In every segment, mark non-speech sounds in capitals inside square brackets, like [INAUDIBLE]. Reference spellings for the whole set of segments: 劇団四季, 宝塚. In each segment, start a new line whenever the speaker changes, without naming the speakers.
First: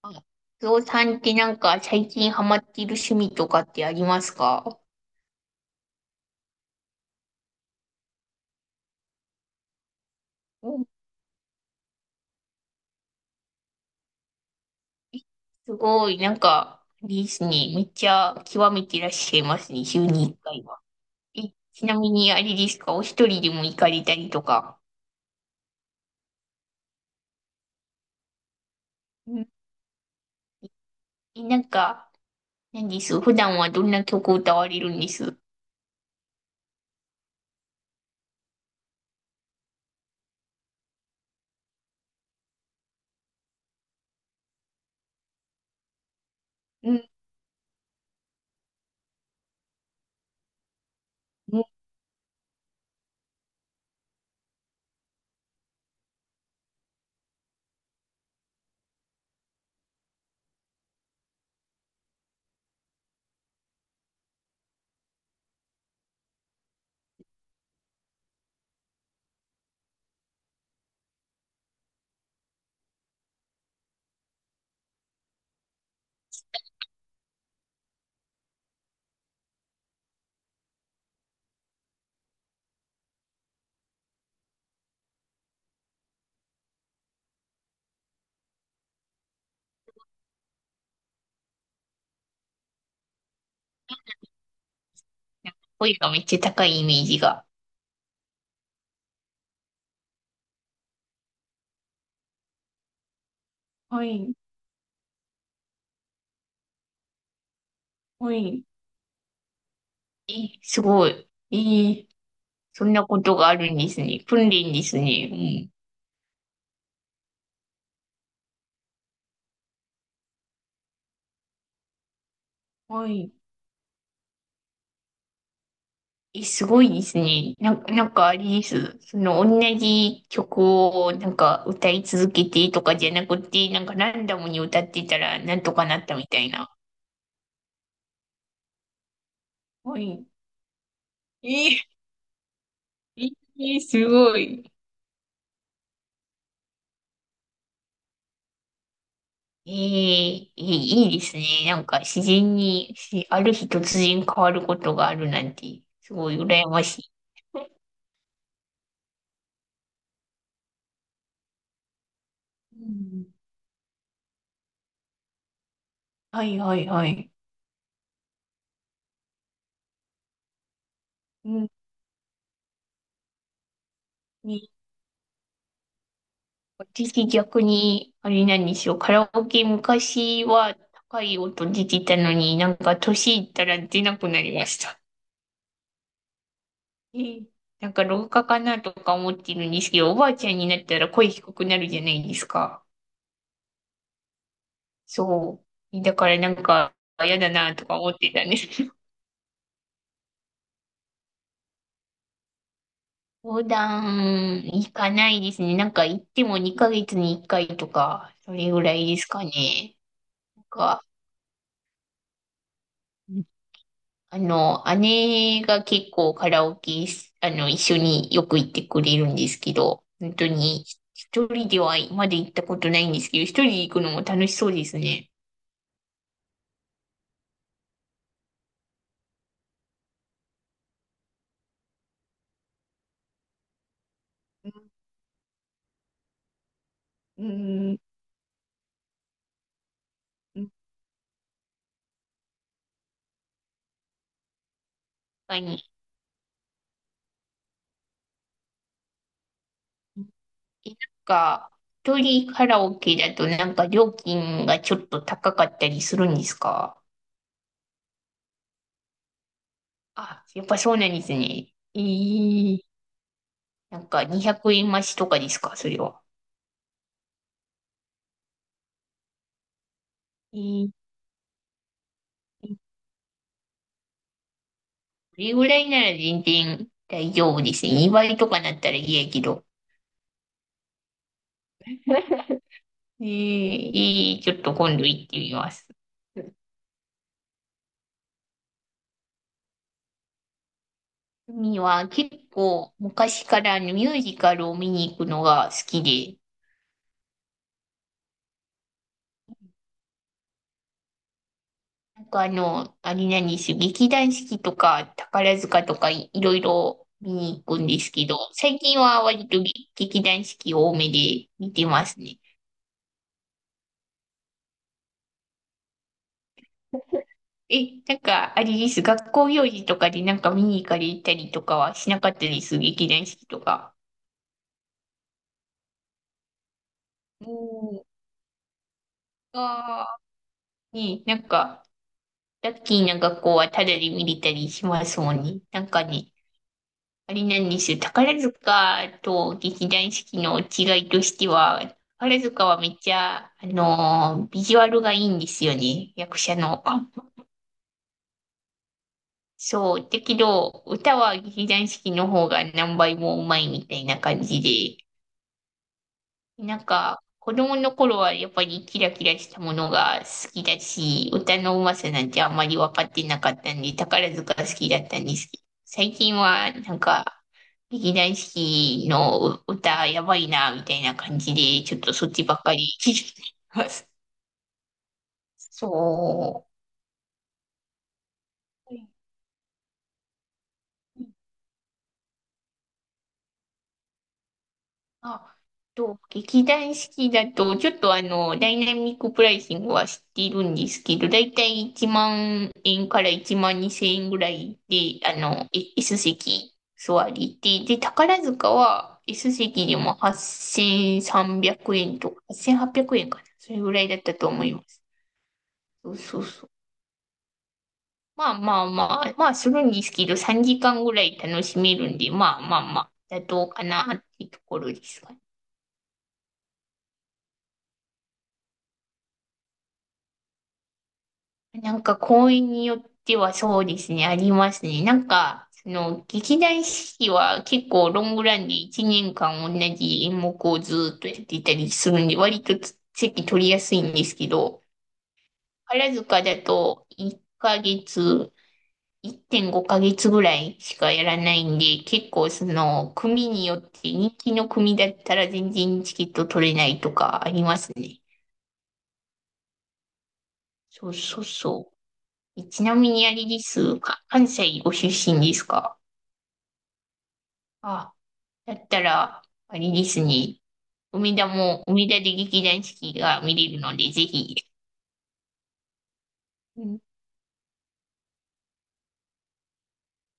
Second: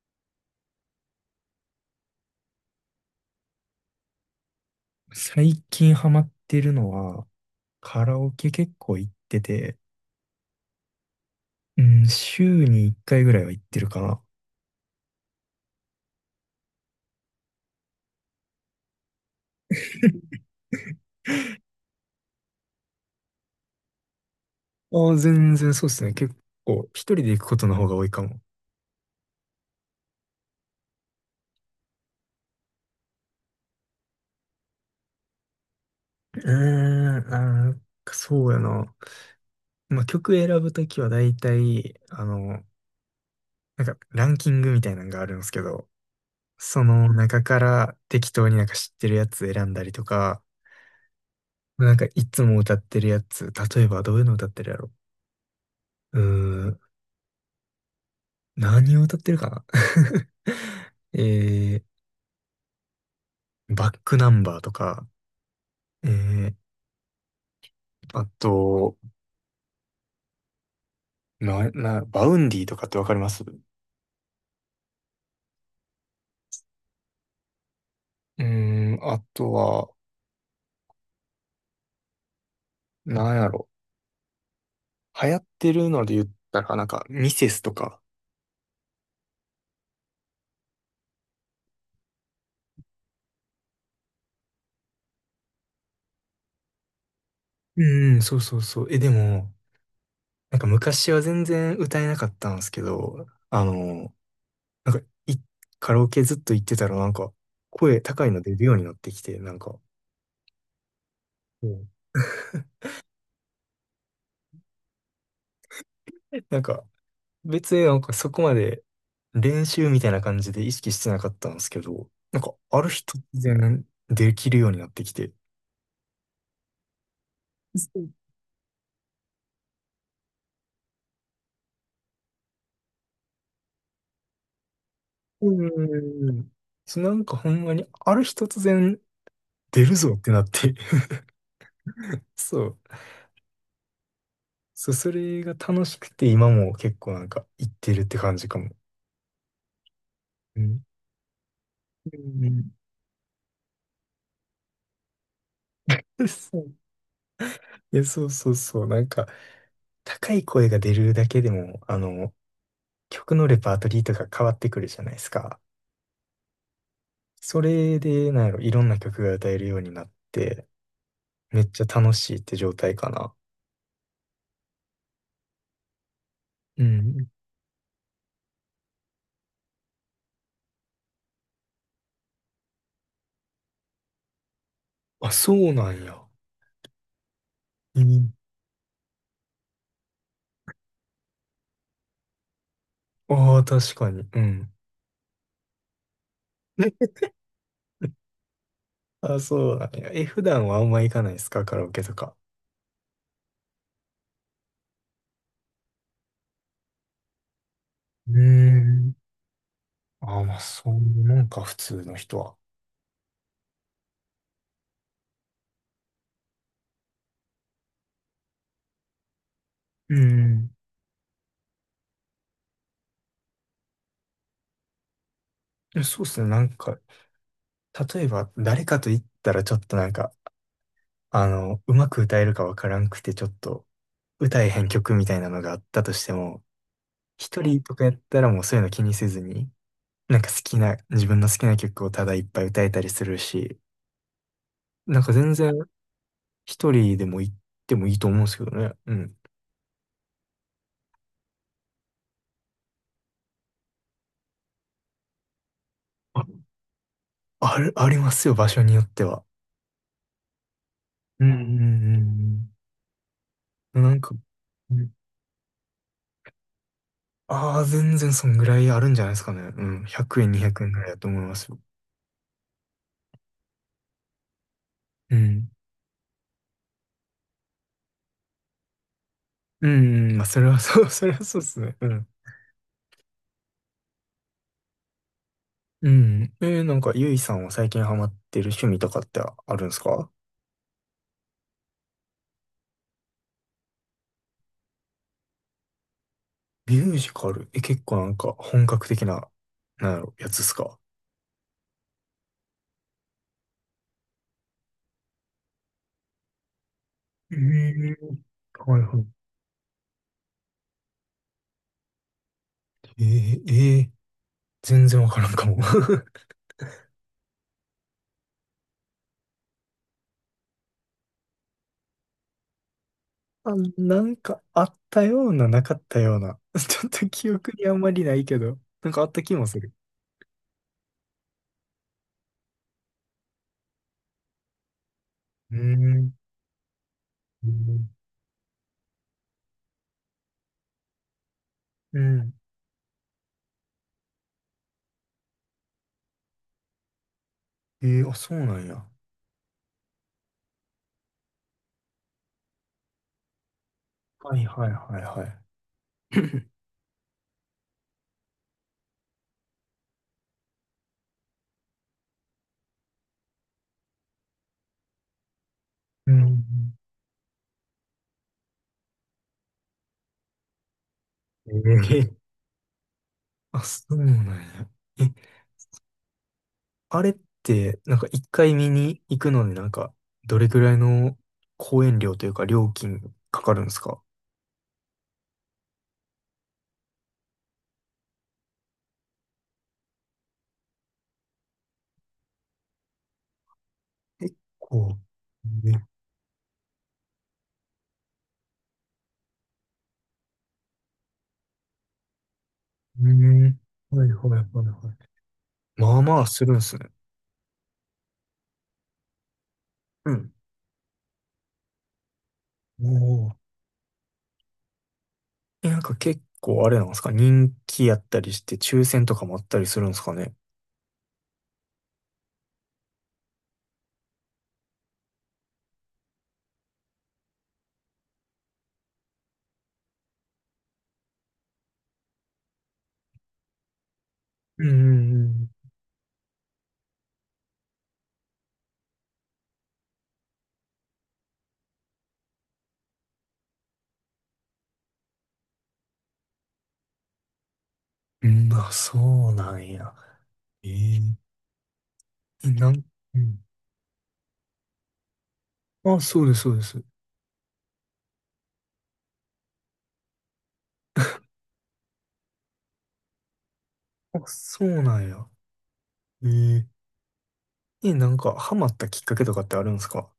あ、ゾさんってなんか最近ハマっている趣味とかってありますか？
最近ハマってるのは、カラオケ結構行ってて、
うん。
うん、週に1回ぐらいは行ってるかな。
えすごい、なんか、あれですね。めっちゃ極めていらっしゃいますね。週に1
[LAUGHS]
回は。え、ちなみにあれですかお一人でも行かれたりとか。
ああ、全然そうですね。結構、一人で行くことの方が多いかも。
うん。え、なんか、何です普段はどんな曲を歌われるんです？
うーん、そうやな。まあ、曲選ぶときは大体、なんかランキングみたいなのがあるんですけど、そ
うん、
の中から適当になんか知ってるやつ選んだりとか、
うん。
なんかいつも歌ってるやつ、例えばどういうの歌ってるやろ。うーん、何を歌ってるかな。 [LAUGHS] えバックナンバーとか、えー、あと、バウンディとかってわかります？うーん、あとは、なんやろ。流行ってるので言ったら、なんか、ミセスとか。
なんか声がめっちゃ高いイメージが。
うん、そうそうそう。え、でも、なんか昔は全然歌えなかったんですけど、
はい、
なんか、カラオケずっと行ってたら、なんか、声高い
は
の出る
い。
ようになってきて、なんか、
え、すごい。
うん。
そんなことがあるんですね。訓練ですね。
[LAUGHS] なんか、別になんかそこまで練習みたいな感じで意識してなかったんですけど、なんかある日
は
突
い。
然できるようになってきて、
え、すごいですね。なん
そ
かあれです。その、同じ曲をなんか歌い続けてとかじゃなくて、なんかランダムに歌ってたら
う
なんとかなったみ
んう
たい
ん。
な。
そう、なんかほんまにある日突然出る
は
ぞっ
い。
てなって、
えー、
[LAUGHS] そう。
すごい。
そう、それが楽しくて今も結構なんか行ってるって感じかも。
い
うん。
いいいですね。なんか自然
う
に、ある日突然変わることがあるなんて、す
ん。
ごい
そ
羨
う。
ましい。
いや、そうそうそう。なんか高い声が出るだけでも、
うん。
曲のレパートリーとか変わってくるじゃないですか。
はいはいはい。
それで、なんやろ、いろんな曲が歌えるようになって、
う
め
ん、
っちゃ楽しいって状態かな。
ね、
う
私
ん。
逆に、あれなんですよ。カラオケ昔は高い音出てたのになんか年いったら出なくなりました。
あ、そうなんや。
えーなん
う
か老
ん。
化かなとか思ってるんですけど、おばあちゃんになったら声低くなるじゃないですか。
ああ、確かに。うん。
そう。だからなんか嫌だなとか思って
[LAUGHS]
たんです。[LAUGHS]
あ、そうなんや。え、普段はあんま行かないですかカラオケとか？
横断行かないですね。なんか行っても2ヶ月に1回と
う
か、
ー
それぐらいで
ん。
すかね。
ああ、まあ、
なん
そうい
か、
うもんか、普通の人は。
姉が結構カラオケし、あの、一緒によく行ってくれるんですけど、
う
本当
ん。
に一人ではまだ行ったことないんですけど、一人で行くのも楽しそうですね。
いやそうっすね。なんか、例えば、誰かと言ったらちょっとなんか、うまく歌えるかわからんくて、ちょっと、歌えへん曲みたいなのがあったとしても、
う
一人と
ん、
かやったらもうそういうの気にせずに、なんか好きな、自分の好きな曲をただいっぱい歌えたりするし、なんか
確
全
か
然
に。
一人でも行ってもいいと思うんですけどね。うん。
なんか、一人カラオケだとなんか料金がちょっと高かったりするんです
あ、
か？
ありますよ、場所によっては。
あ、やっぱそうなんです
うんう
ね。
んうん
な
うん。
ん
なん
か
か、
200円増しとかですかそれは？
全然そんぐらいあるんじゃないですかね。うん。100円、
え
200
ー
円ぐらいだと思いますよ。う
これぐ
ん。
らいなら全然大丈夫ですね。2倍とかなったら嫌やけど。
うん、うんまあ、それはそう、[LAUGHS] それはそうですね。うん。
[LAUGHS] えー、ちょっと今度行ってみます。
うん。なんか、ゆいさんは最近ハマってる趣味とかってあるんですか？
海は結構昔からあのミュージカルを見に行くのが好きで、
ミュージカル、え、結構なんか本格的な、なんやろ、やつっすか？
なんかあれなんですよ、劇団四季とか宝塚とかいろいろ見
え
に行くんです
え、
けど、最
は
近
いは
は
い。
割と劇団四季多めで見てますね。
えー、えー、全然わからんかも。[LAUGHS]
え、なんか、あれです。学校行事とかでなんか見に行かれたりとかはしなかったです？劇団四季と
あ、
か。
なんかあったような、なかったような。[LAUGHS] ちょっと
う
記憶にあん
ん、
まりないけど、なんかあった気もする。
ああ、ね、なんか、ラッキーな学校はタダで見れたりしますもんね。
うー
なんか
ん。
ね、あれな
う
んですよ。
ん。
宝塚と劇団四季の違いとしては、
う
宝
ん。
塚はめっちゃ、ビジュアルがいいんですよね。役者の。
あ、そうなんや。
そう。だけど、歌は劇団四季の方が何倍もうまいみたいな感
は
じ
いはい
で。
はいはい。[LAUGHS]
なんか、子供の頃はやっぱりキラキラしたものが好きだし、歌のうまさなんてあんまり分かってなかったんで、宝塚好きだったんですけど、最
う
近
ん。
はなんか、劇団四季の歌やばいな、みたいな感じ
え
で、ちょっとそっ
ー、
ちばっかり聞いて
あ、
ま
そ
す。
うなんや。え、
そ
あれって、なんか一回見に行くので、なんか、どれぐらい
う。
の公演料というか料金かかるんですか？
あ、劇団四季だと、ちょっとダイナミックプライシングは知っているんですけど、だいたい1万円から1万2千円ぐら
結
い
構。
で、
ね。
S 席座りで、で、宝塚は S 席でも8300円とか、8800
う
円かな。そ
ん。
れぐらいだっ
はい
た
は
と
い
思い
は
ま
い
す。
はい。
そ
ま
う
あ
そ
ま
う
あす
そう。
るんですね。
まあまあまあ、まあするんですけ
う
ど、
ん。
3時間ぐらい楽しめるんで、まあまあ
お
まあ、妥
お。
当かなっていうところですかね？
え、なんか結構あれなんですか人気やったりして、抽選とかもあったりするんですかね？
なんか公演によってはそうですね、ありますね。なんか、その、劇団四季は結構ロングランで1年間同じ演目をずっとやっていたりするんで、割と席取りやすいんですけど、
うんうん
宝塚だと1ヶ月、1.5ヶ月ぐらいしかやらないんで、結構その、組によって人気の組だったら全然チケット取れないとかありますね。
うん。うん、あ、そうなんや。え。
そう
え
そうそう。
え、
ちなみにあ
う
れ
ん。
ですか、関西ご出身ですか？
あ、そうです、そうです。
あ、だったら、あれですね、梅田で劇団四季が見れるので、ぜ
あ、
ひ。
そうなんや。え。
う
え
ん。
え、なんか、ハマったきっかけとかってあるんですか？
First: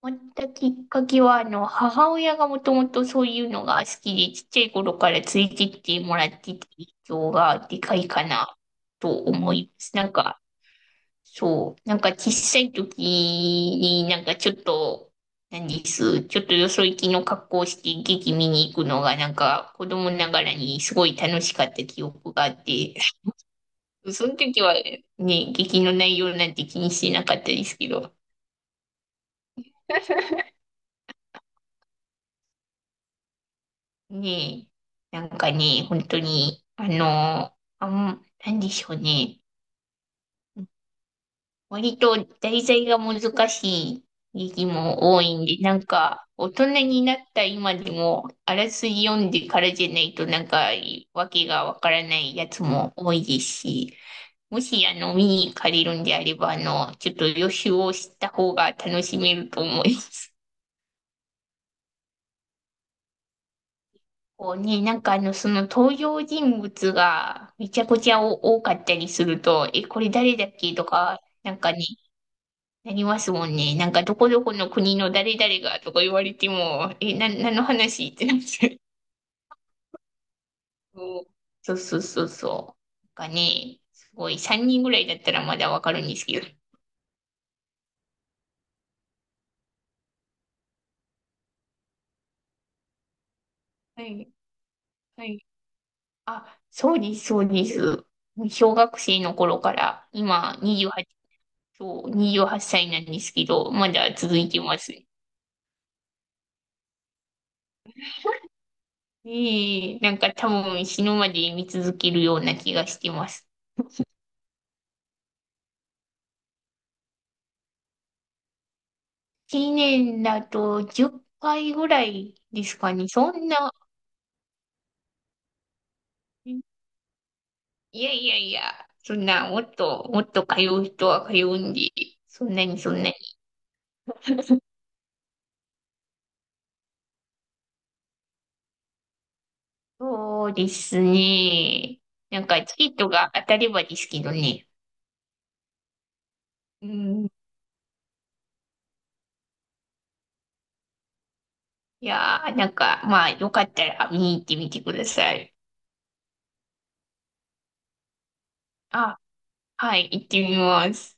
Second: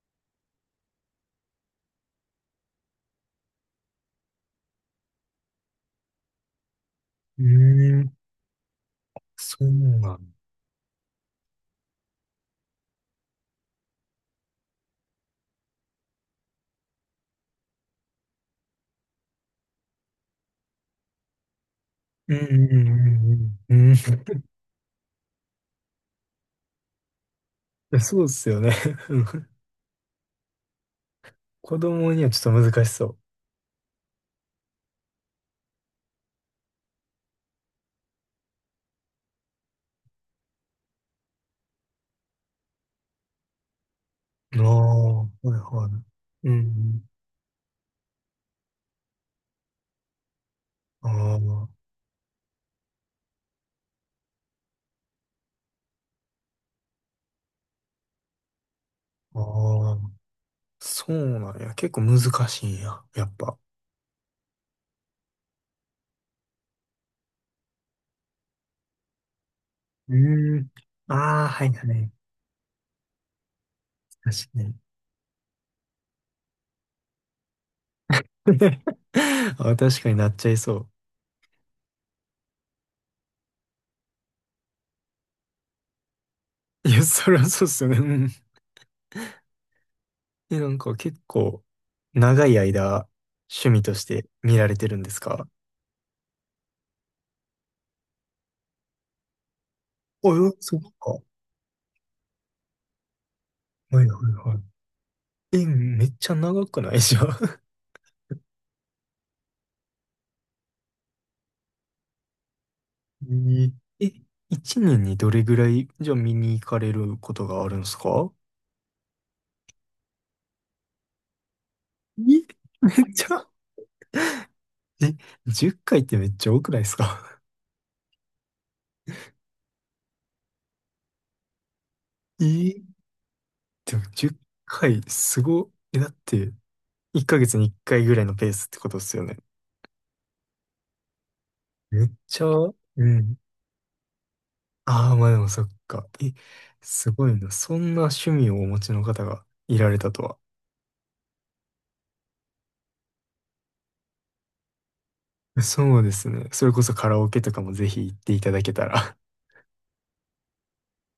終わったきっかけは、母親がもともとそういうのが好きで、ちっちゃい頃からついてってもらってた影響
う
がでか
ー
い
ん。
かなと思
そう
います。な
な
ん
ん。
か、そう。なんか小さい時になんかちょっと、なんです。ちょっとよそ行きの格好をして劇見に行くのがなんか子供ながらにすごい楽しかった記憶
うんう
があっ
ん
て、
うんうん。うん。
[LAUGHS] その時はね、劇の内容なんて気にしてなかったですけ
[LAUGHS]
ど、
そうっすよね。[LAUGHS]
[LAUGHS]
子供にはちょっと難しそ。
ねえ、なんかね、本当に、なんでしょうね。割と題材が難しい時
う。あ
期も
あ、
多
は
いん
い
で、なん
はい。
か、
う
大
んう
人に
ん。
なった今でも、あらすじ読んでからじゃないと、なんか、わけがわ
あ
からないやつも多いですし、もし、見に行かれるんであれば、ちょっと予習をした方が楽しめ
あ、
ると思
あ
い
あ。
ます。
そうなんや。結構難しいんや。やっぱ。
[LAUGHS] こうね、なんかその登場人物がめちゃくちゃ多かったりすると、え、これ
う
誰だっ
ーん。
けとか、
ああ、
なん
はい
かね、
はい。
なりますもんね。なんか、どこ
確
どこ
か
の
に。
国の誰々がとか言われても、え、何の話ってなっちゃう。
[LAUGHS] あ、確かになっちゃいそ
そうそうそうそうそう。なんかね、すごい、3人ぐらいだったらまだわかるんですけど。
う。いや、そりゃそうっすよね。うん。え、なんか結構長い間趣味と
は
して
い、
見られてるんです
はい。
か？
あ、そうです、そうです。小学生の頃から、
あ、え
今、
そう
28、
か。は
そう28歳なんですけど、ま
いはい
だ続い
は
て
い。
ます。
え、めっちゃ長くない [LAUGHS] じゃん？
ええ、なんか多分死ぬまで見続けるような気がしてます。
[LAUGHS] ええ、一年にどれぐらいじゃあ見に行かれることがあるんですか？
1年だと10回ぐら
え、
いです
め
かね。
っち
そ
ゃ。
んな、
え、10回っかいってめっちゃ多くないですか？
いやいやいや、そんな、もっと通う人は通うんで、そんなにそ
[LAUGHS] え、
んなに。
でも10
[LAUGHS]
回すご。え、だって1ヶ月に1回ぐらいのペースってことですよね。
そうですね。
めっ
な
ちゃ、
んか、
う
チケットが
ん。
当たればですけどね。
ああ、まあでもそっか。え、
う
すご
ん。
いな。そんな趣味をお持ちの方がいられたとは。
いやー、なんか、まあ、よかったら見に行ってみてください。
そうですね。それこそカラオケとかもぜひ行っていただけたら。
あ、はい、行ってみます。